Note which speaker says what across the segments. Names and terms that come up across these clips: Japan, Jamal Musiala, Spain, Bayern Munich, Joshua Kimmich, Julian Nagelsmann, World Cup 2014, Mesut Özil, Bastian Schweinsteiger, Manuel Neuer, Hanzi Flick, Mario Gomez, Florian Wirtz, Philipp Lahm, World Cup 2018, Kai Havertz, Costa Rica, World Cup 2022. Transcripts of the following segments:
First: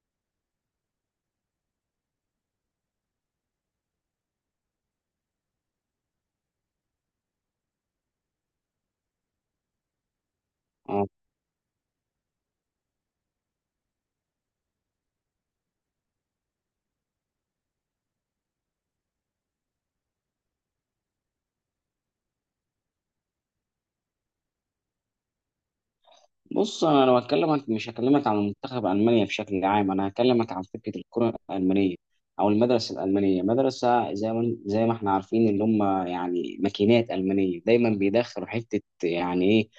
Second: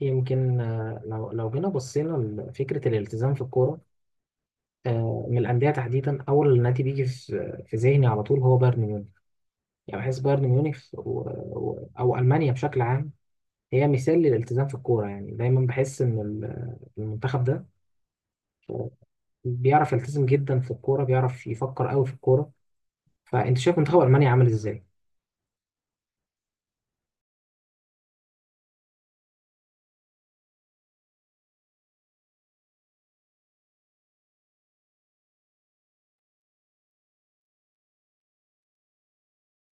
Speaker 1: يمكن لو جينا بصينا لفكرة الالتزام في الكورة. من الأندية تحديدا، أول نادي بيجي في ذهني على طول هو بايرن ميونخ. يعني بحس بايرن ميونخ
Speaker 2: آه،
Speaker 1: أو ألمانيا بشكل عام هي مثال للالتزام في الكورة. يعني دايما بحس إن المنتخب ده آه، بيعرف يلتزم جدا في الكورة، بيعرف يفكر قوي في الكورة. فأنت شايف منتخب ألمانيا عامل إزاي؟
Speaker 2: بص انا لو هكلمك مش هكلمك عن منتخب المانيا بشكل عام. انا هكلمك عن فكره الكره الالمانيه او المدرسه الالمانيه، مدرسه زي ما احنا عارفين، اللي هم يعني ماكينات المانيه. دايما بيدخلوا حته يعني ايه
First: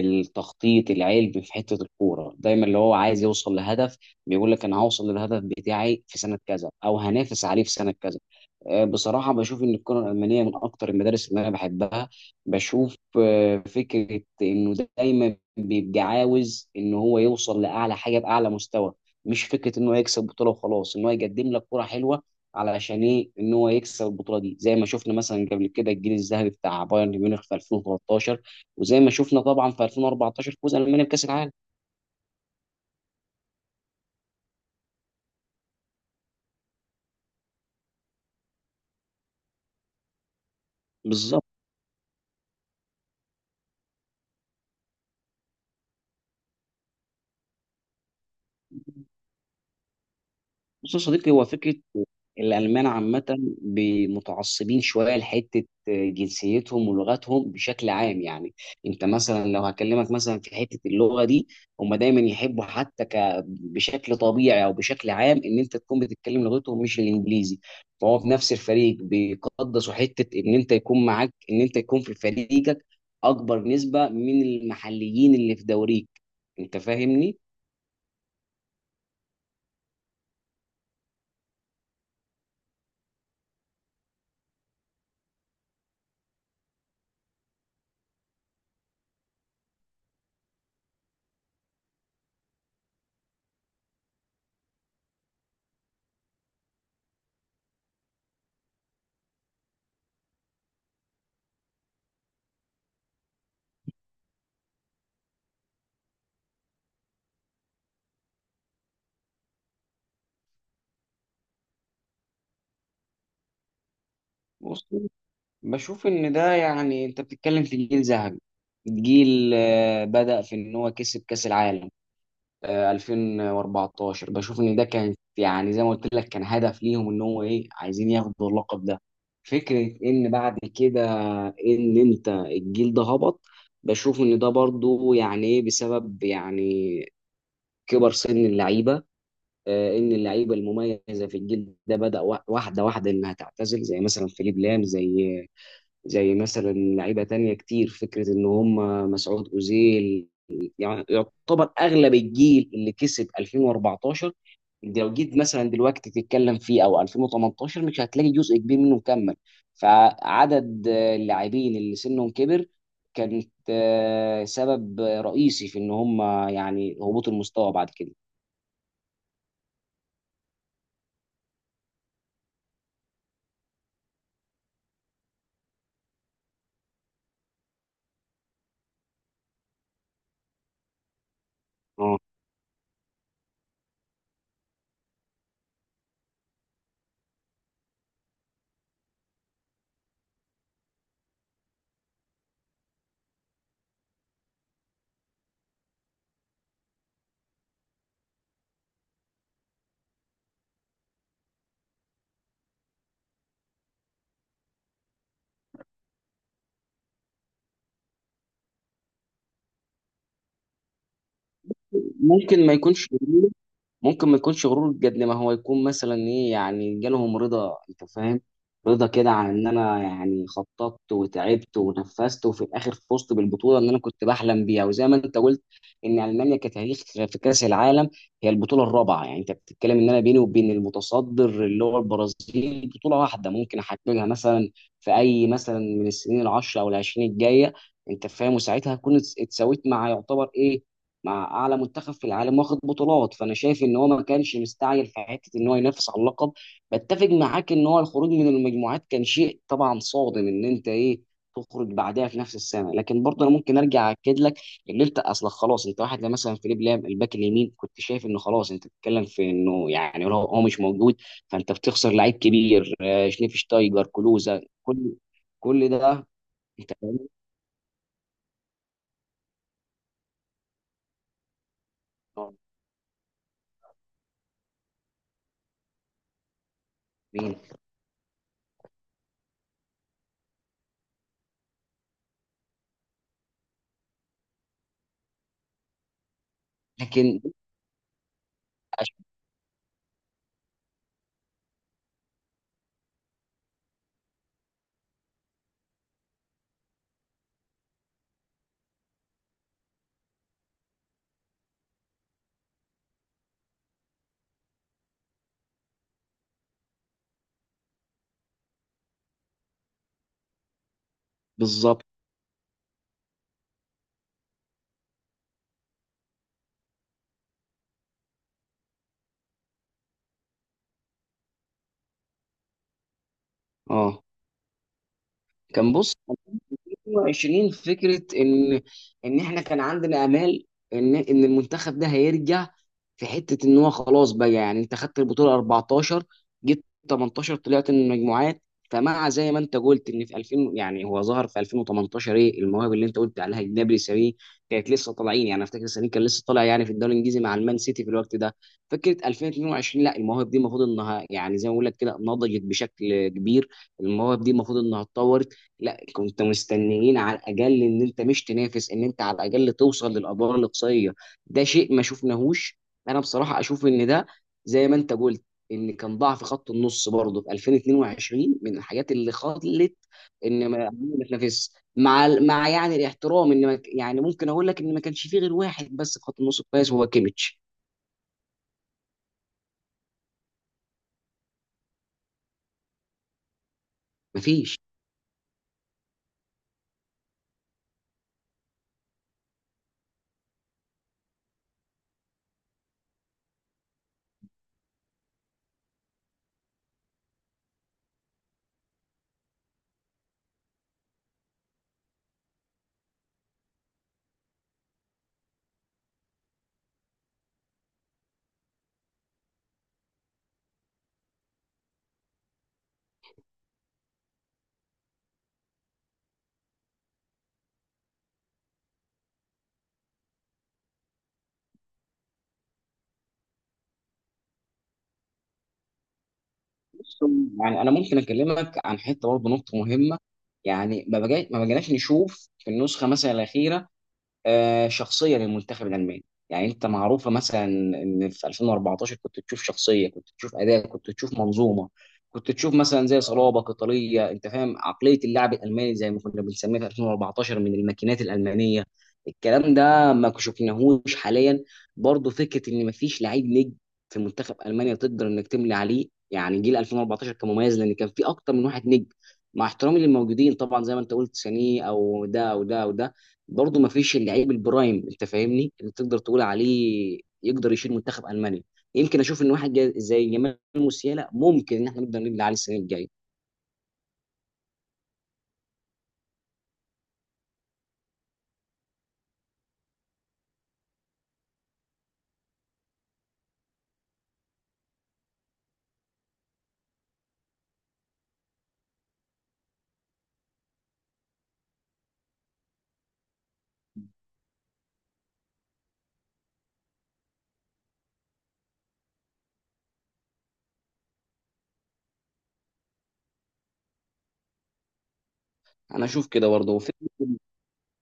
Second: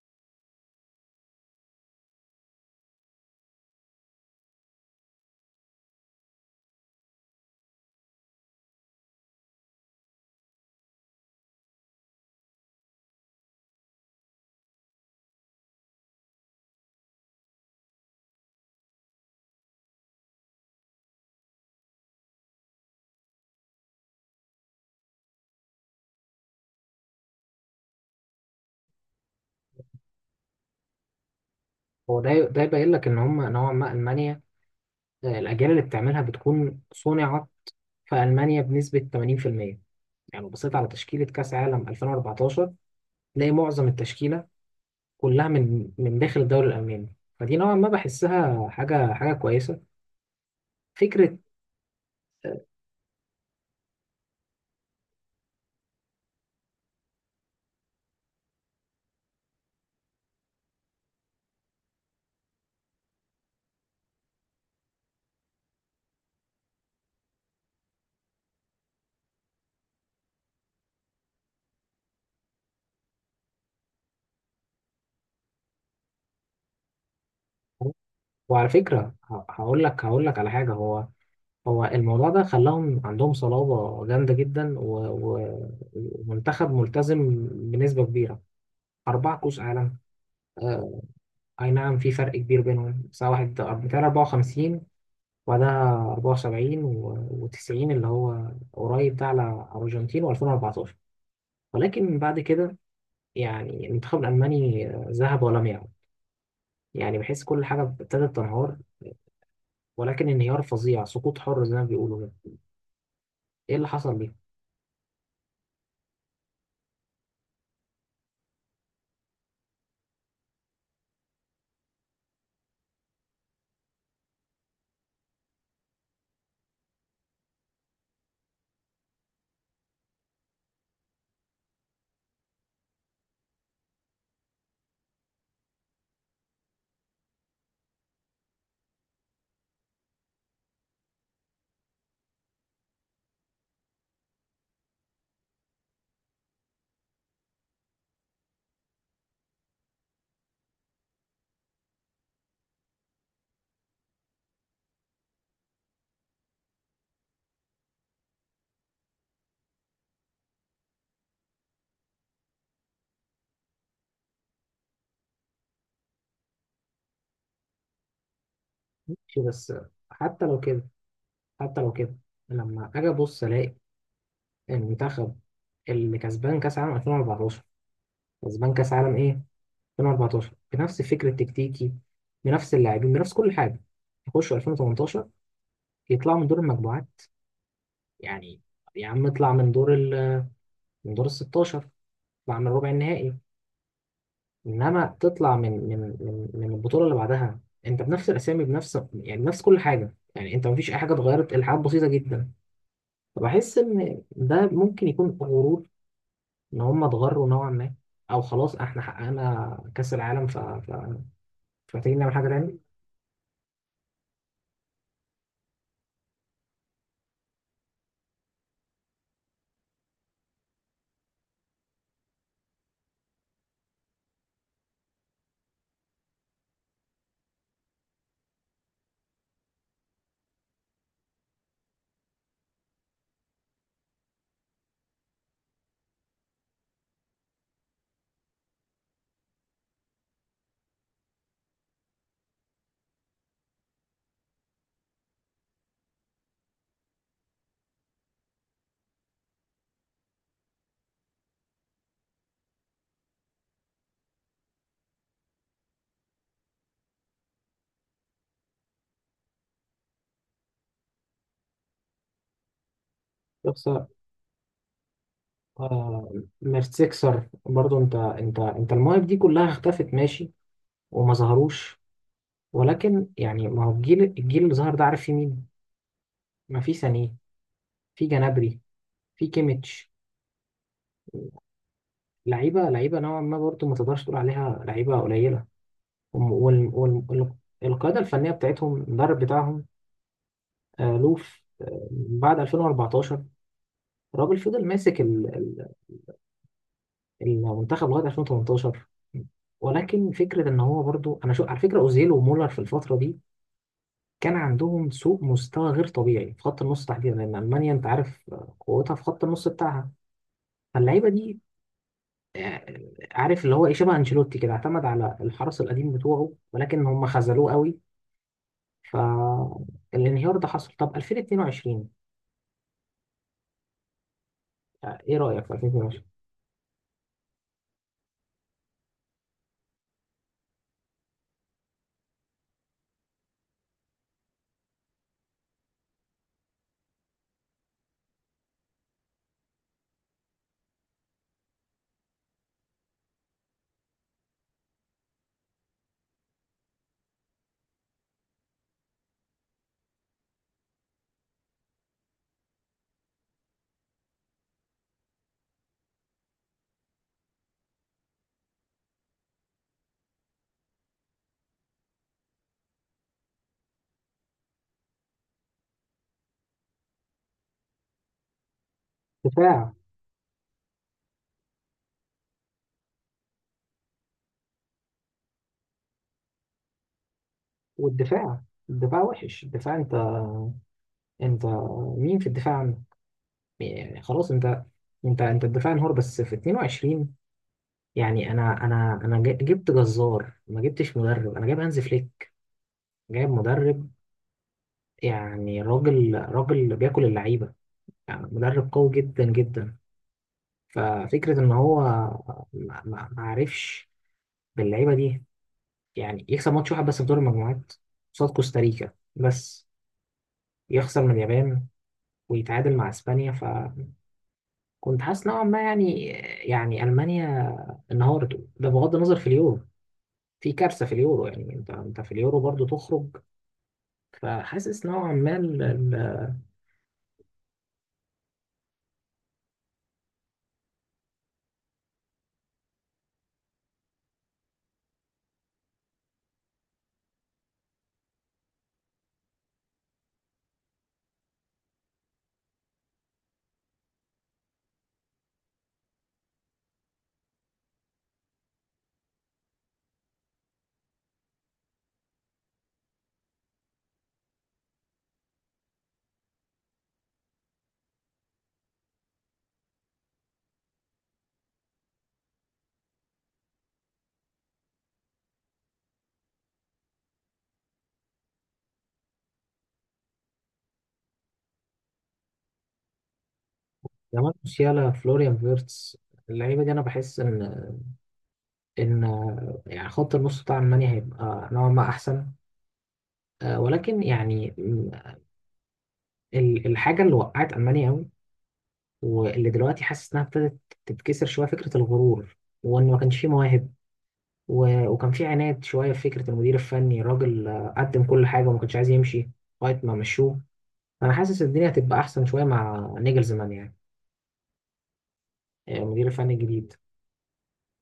Speaker 2: التخطيط العلمي في حته الكوره. دايما اللي هو عايز يوصل لهدف بيقول لك انا هوصل للهدف بتاعي في سنه كذا او هنافس عليه في سنه كذا. بصراحه بشوف ان الكره الالمانيه من اكتر المدارس اللي انا بحبها. بشوف فكره انه دايما بيبقى عاوز ان هو يوصل لاعلى حاجه باعلى مستوى، مش فكره ان هو يكسب بطوله وخلاص. ان هو يقدم لك كره حلوه، علشان ايه؟ ان هو يكسب البطوله دي، زي ما شفنا مثلا قبل كده الجيل الذهبي بتاع بايرن ميونخ في 2013، وزي ما شفنا طبعا في 2014 فوز المانيا بكاس العالم.
Speaker 1: هو ده يبين لك إن هم نوعا ما ألمانيا، الأجيال اللي بتعملها بتكون صنعت في ألمانيا بنسبة 80%. يعني لو بصيت على تشكيلة
Speaker 2: بالظبط.
Speaker 1: كأس عالم 2014، تلاقي معظم التشكيلة كلها من داخل الدوري الألماني. فدي نوعا ما بحسها حاجة حاجة كويسة.
Speaker 2: بص يا صديقي،
Speaker 1: فكرة.
Speaker 2: هو فكرة
Speaker 1: آه.
Speaker 2: الألمان عامة متعصبين شوية لحتة جنسيتهم ولغتهم بشكل عام. يعني أنت مثلا لو هكلمك مثلا في حتة اللغة دي، هم دايما يحبوا حتى بشكل طبيعي أو بشكل عام إن أنت تكون بتتكلم لغتهم مش الإنجليزي. فهو في نفس الفريق بيقدسوا حتة إن أنت يكون معاك، إن أنت يكون في فريقك أكبر نسبة من المحليين اللي في دوريك. أنت فاهمني؟
Speaker 1: وعلى فكرة، هقول لك على حاجة. هو الموضوع ده خلاهم عندهم صلابة جامدة جدا، ومنتخب ملتزم بنسبة كبيرة. أربعة كؤوس عالم. آه. أي نعم، في فرق كبير بينهم، بس واحد بتاع 54 وبعدها 74 و90 اللي هو قريب ده على الأرجنتين، و2014. ولكن بعد كده، يعني المنتخب الألماني ذهب ولم يعد. يعني بحس كل حاجة ابتدت تنهار، ولكن انهيار فظيع، سقوط حر زي ما بيقولوا كده. ايه اللي حصل ليه؟
Speaker 2: بشوف ان ده يعني انت بتتكلم في جيل ذهبي، جيل بدأ في ان هو كسب كأس العالم 2014. بشوف ان ده كان يعني زي ما قلت لك، كان هدف ليهم ان هو ايه؟ عايزين ياخدوا اللقب ده. فكرة ان بعد كده ان انت الجيل ده هبط، بشوف ان ده برضو يعني ايه بسبب يعني كبر سن اللعيبة. ان اللعيبة المميزة في الجيل ده بدأ واحدة واحدة انها تعتزل، زي مثلا فيليب لام، زي مثلا لعيبه تانية كتير. فكره ان هم مسعود اوزيل، يعني يعتبر اغلب الجيل اللي كسب 2014، لو جيت مثلا دلوقتي تتكلم فيه او 2018 مش هتلاقي جزء كبير منه مكمل. فعدد اللاعبين اللي سنهم كبر كانت سبب رئيسي في ان هم يعني هبوط المستوى بعد كده.
Speaker 1: شيء بس. حتى لو كده حتى لو كده، لما أجي أبص ألاقي المنتخب اللي كسبان كأس عالم 2014، كسبان كأس عالم إيه؟ 2014، بنفس الفكر التكتيكي،
Speaker 2: اه.
Speaker 1: بنفس اللاعبين، بنفس كل حاجة، يخشوا 2018 يطلعوا من دور المجموعات! يعني يا عم، اطلع من دور ال 16، اطلع من ربع النهائي، انما تطلع من البطوله اللي بعدها. انت بنفس الاسامي، بنفس، يعني بنفس كل حاجه. يعني انت مفيش اي حاجه اتغيرت، الحاجات بسيطه جدا. فبحس ان ده ممكن يكون غرور، ان هم اتغروا نوعا ما، او خلاص احنا حققنا كاس العالم، فمحتاجين نعمل حاجه
Speaker 2: ممكن ما
Speaker 1: تاني.
Speaker 2: يكونش ممكن ما يكونش غرور قد ما هو يكون مثلا ايه، يعني جالهم رضا. انت فاهم؟ رضا كده عن ان انا يعني خططت وتعبت ونفذت وفي الاخر فزت بالبطوله اللي انا كنت بحلم بيها. وزي ما انت قلت ان المانيا كتاريخ في كاس العالم، هي البطوله الرابعه. يعني انت بتتكلم ان انا بيني وبين المتصدر اللي هو البرازيل بطوله واحده ممكن احققها مثلا في اي مثلا من السنين العشره او العشرين الجايه. انت فاهم؟ وساعتها هكون اتساويت مع يعتبر ايه، مع اعلى منتخب في العالم واخد بطولات. فانا شايف ان هو ما كانش مستعجل في حته ان هو ينافس على اللقب. بتفق معاك ان هو الخروج من المجموعات كان شيء طبعا صادم، ان انت ايه؟ تخرج بعدها في نفس السنه. لكن برضه انا ممكن ارجع اكد لك ان انت اصلا خلاص، انت واحد زي مثلا فيليب لام، الباك اليمين، كنت شايف انه خلاص. انت بتتكلم في انه يعني لو هو مش موجود فانت بتخسر لعيب كبير.
Speaker 1: بس
Speaker 2: شنيفشتايجر، كلوزا، كل كل ده.
Speaker 1: آه.
Speaker 2: انت فاهمني؟
Speaker 1: ميرتسيكسر برضو، انت المواهب دي كلها اختفت، ماشي، وما ظهروش. ولكن يعني ما هو، الجيل اللي ظهر ده عارف في مين؟ ما في سانيه، في جنابري، في كيميتش. لعيبه لعيبه نوعا ما، برضه ما تقدرش تقول عليها لعيبه قليله.
Speaker 2: لكن.
Speaker 1: والقاعده الفنيه بتاعتهم، المدرب بتاعهم، لوف، بعد 2014 الراجل فضل ماسك المنتخب لغايه 2018. ولكن فكره ان هو برضه، انا شو على فكره، اوزيل ومولر في الفتره دي كان عندهم سوء مستوى غير طبيعي في خط النص تحديدا، لان المانيا انت عارف، قوتها في خط النص بتاعها. فاللعيبه دي،
Speaker 2: بالظبط.
Speaker 1: عارف اللي هو ايه، شبه انشيلوتي كده، اعتمد على الحرس القديم بتوعه، ولكن هم خذلوه قوي. فالانهيار ده حصل. طب 2022،
Speaker 2: اه.
Speaker 1: ايه رايك في
Speaker 2: بص،
Speaker 1: 2022؟
Speaker 2: 2020 فكره ان احنا كان عندنا امال ان المنتخب ده هيرجع، في حته ان هو خلاص بقى. يعني انت خدت البطوله 14، جيت 18 طلعت من المجموعات. فمع زي ما انت قلت ان في 2000، يعني هو ظهر في 2018، ايه المواهب اللي انت قلت عليها؟ جنابري، ساري، كانت لسه طالعين. يعني افتكر ساري كان لسه طالع يعني في الدوري الانجليزي مع المان سيتي في الوقت ده. فكره 2022، لا، المواهب دي المفروض انها يعني زي ما بقول لك كده نضجت بشكل كبير. المواهب دي المفروض انها تطور. لا، كنت مستنيين على الاقل ان انت مش تنافس، ان انت على الاقل توصل للادوار الاقصائيه. ده شيء ما شفناهوش. انا بصراحه اشوف ان ده، زي ما انت قلت، ان كان ضعف خط النص برضه في 2022 من الحاجات اللي خلت
Speaker 1: دفاع.
Speaker 2: ان ما تنافس مع ال- مع يعني الاحترام. ان ما ك- يعني ممكن اقول لك ان ما كانش فيه غير واحد بس في خط النص كويس وهو كيميتش.
Speaker 1: والدفاع، الدفاع وحش، الدفاع. انت، انت مين في الدفاع عنه؟ يعني خلاص
Speaker 2: مفيش.
Speaker 1: انت، انت الدفاع انهار بس في 22. يعني انا جبت جزار ما جبتش مدرب، انا جايب هانز فليك، جايب مدرب. يعني راجل راجل بياكل اللعيبه، يعني مدرب قوي جدا جدا. ففكرة إن هو ما عرفش باللعيبة دي يعني يكسب ماتش واحد بس في دور المجموعات، قصاد كوستاريكا بس، يخسر من اليابان ويتعادل مع إسبانيا. فكنت حاسس نوعا ما، يعني، يعني ألمانيا انهارت. ده بغض النظر في اليورو، في كارثة في اليورو. يعني أنت في اليورو برضو تخرج. فحاسس نوعا ما
Speaker 2: بص، يعني انا ممكن اكلمك عن حته برضه نقطه مهمه. يعني ما بقيناش نشوف في النسخه مثلا الاخيره شخصيه للمنتخب الالماني. يعني انت معروفه مثلا ان في 2014 كنت تشوف شخصيه، كنت تشوف اداء، كنت تشوف منظومه، كنت تشوف مثلا زي صلابه قتاليه. انت فاهم عقليه اللاعب الالماني زي ما كنا بنسميها في 2014 من الماكينات الالمانيه. الكلام ده ما شفناهوش حاليا. برضو فكره ان مفيش لعيب نجم في منتخب المانيا تقدر انك تملي عليه. يعني جيل 2014 كان مميز لان كان في اكتر من واحد نجم. مع احترامي للموجودين طبعا، زي ما انت قلت، سانيه او ده او ده او ده، برضه ما فيش اللعيب البرايم. انت فاهمني؟ اللي تقدر تقول عليه يقدر يشيل منتخب المانيا. يمكن اشوف ان واحد زي جمال موسيالا ممكن ان احنا نقدر نبني عليه السنه الجايه.
Speaker 1: جمال موسيالا، فلوريان فيرتس، اللعيبة دي أنا بحس إن يعني خط النص بتاع ألمانيا هيبقى نوعا ما أحسن. ولكن يعني الحاجة اللي وقعت ألمانيا أوي، واللي دلوقتي حاسس إنها ابتدت تتكسر شوية، فكرة الغرور وإن ما كانش فيه مواهب، وكان فيه عناد شوية في فكرة المدير الفني، راجل قدم كل حاجة وما كانش عايز يمشي لغاية ما مشوه. أنا حاسس الدنيا هتبقى أحسن شوية مع نيجلزمان، يعني،
Speaker 2: انا اشوف
Speaker 1: المدير
Speaker 2: كده
Speaker 1: الفني
Speaker 2: برضه.
Speaker 1: الجديد.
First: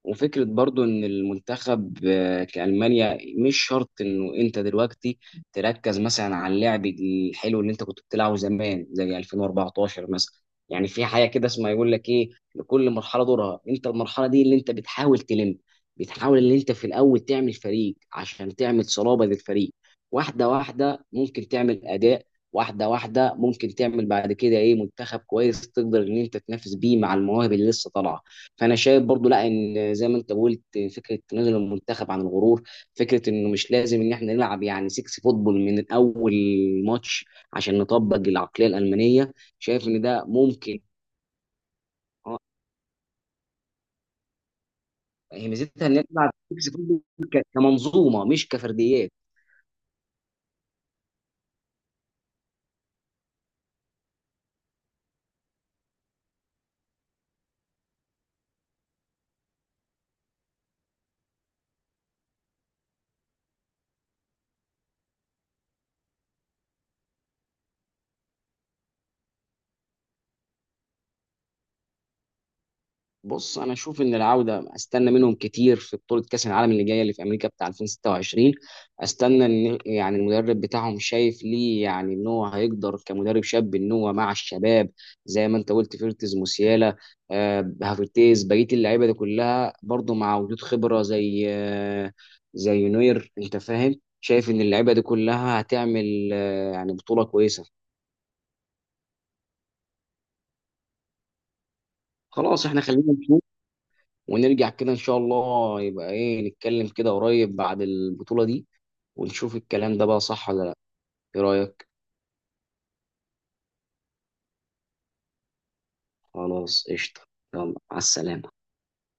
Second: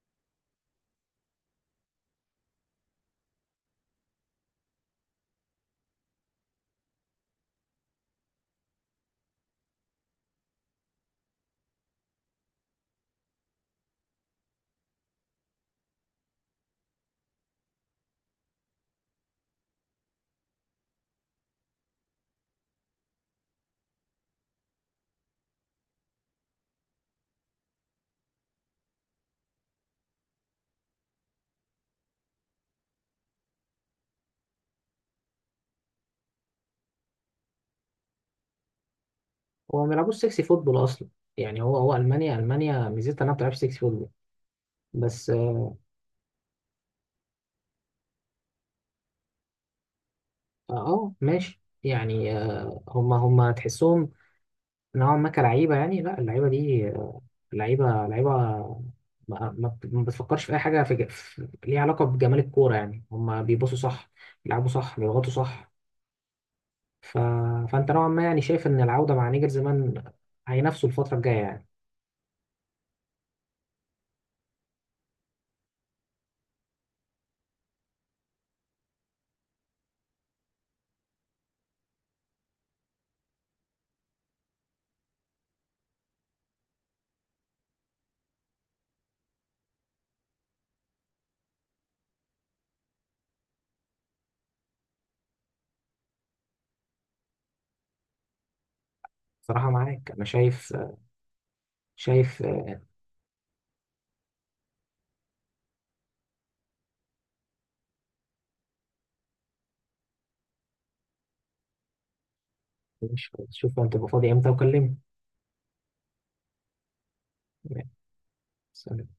Speaker 2: وفكرة برضو إن المنتخب كألمانيا، مش شرط إنه أنت دلوقتي تركز مثلا على اللعب الحلو اللي أنت كنت بتلعبه زمان زي 2014 مثلا. يعني في حاجة كده اسمها يقول لك إيه؟ لكل مرحلة دورها. أنت المرحلة دي اللي أنت بتحاول تلم، بتحاول إن أنت في الأول تعمل فريق عشان تعمل صلابة للفريق. واحدة واحدة ممكن تعمل أداء، واحدة واحدة ممكن تعمل بعد كده إيه، منتخب كويس تقدر إن أنت تنافس بيه مع المواهب اللي لسه طالعة. فانا شايف برضو لا، ان زي ما انت قلت، فكره تنازل المنتخب عن الغرور، فكره انه مش لازم ان احنا نلعب يعني 6 فوتبول من اول ماتش عشان نطبق العقليه الالمانيه.
Speaker 1: هو
Speaker 2: شايف
Speaker 1: ما
Speaker 2: ان
Speaker 1: بيلعبوش
Speaker 2: ده
Speaker 1: سكسي
Speaker 2: ممكن.
Speaker 1: فوتبول أصلا. يعني هو ألمانيا
Speaker 2: اه.
Speaker 1: ألمانيا ميزتها إنها ما بتلعبش سكسي فوتبول. بس
Speaker 2: هي
Speaker 1: اه.
Speaker 2: ميزتها ان نلعب 6 فوتبول كمنظومه مش كفرديات.
Speaker 1: ماشي يعني هما تحسهم نوعا ما كلعيبة. يعني لا، اللعيبة دي لعيبة لعيبة، ما بتفكرش في أي حاجة ليها علاقة بجمال الكورة. يعني هما بيبصوا صح، بيلعبوا صح، بيضغطوا صح. ف... فأنت نوعا ما يعني شايف إن العودة مع نيجر زمان هينافسوا الفترة الجاية، يعني.
Speaker 2: بص انا اشوف ان العوده، استنى منهم كتير في بطوله كاس العالم اللي جايه اللي في امريكا بتاع 2026. استنى ان يعني المدرب بتاعهم شايف ليه يعني ان هو هيقدر كمدرب شاب ان هو مع الشباب، زي ما انت قلت، فيرتز، موسيالا، هافرتيز، بقيه اللعيبه دي كلها. برضه مع وجود خبره زي نوير. انت فاهم؟ شايف ان اللعيبه دي كلها هتعمل يعني بطوله كويسه.
Speaker 1: صراحة معاك أنا شايف
Speaker 2: خلاص، احنا خلينا نشوف ونرجع كده ان شاء الله، يبقى ايه، نتكلم كده قريب بعد البطولة دي ونشوف الكلام ده بقى صح ولا لا. ايه رأيك؟
Speaker 1: شوف أنت تبقى فاضي إمتى وكلمني.
Speaker 2: خلاص قشطة. يلا على السلامة.
Speaker 1: سلام.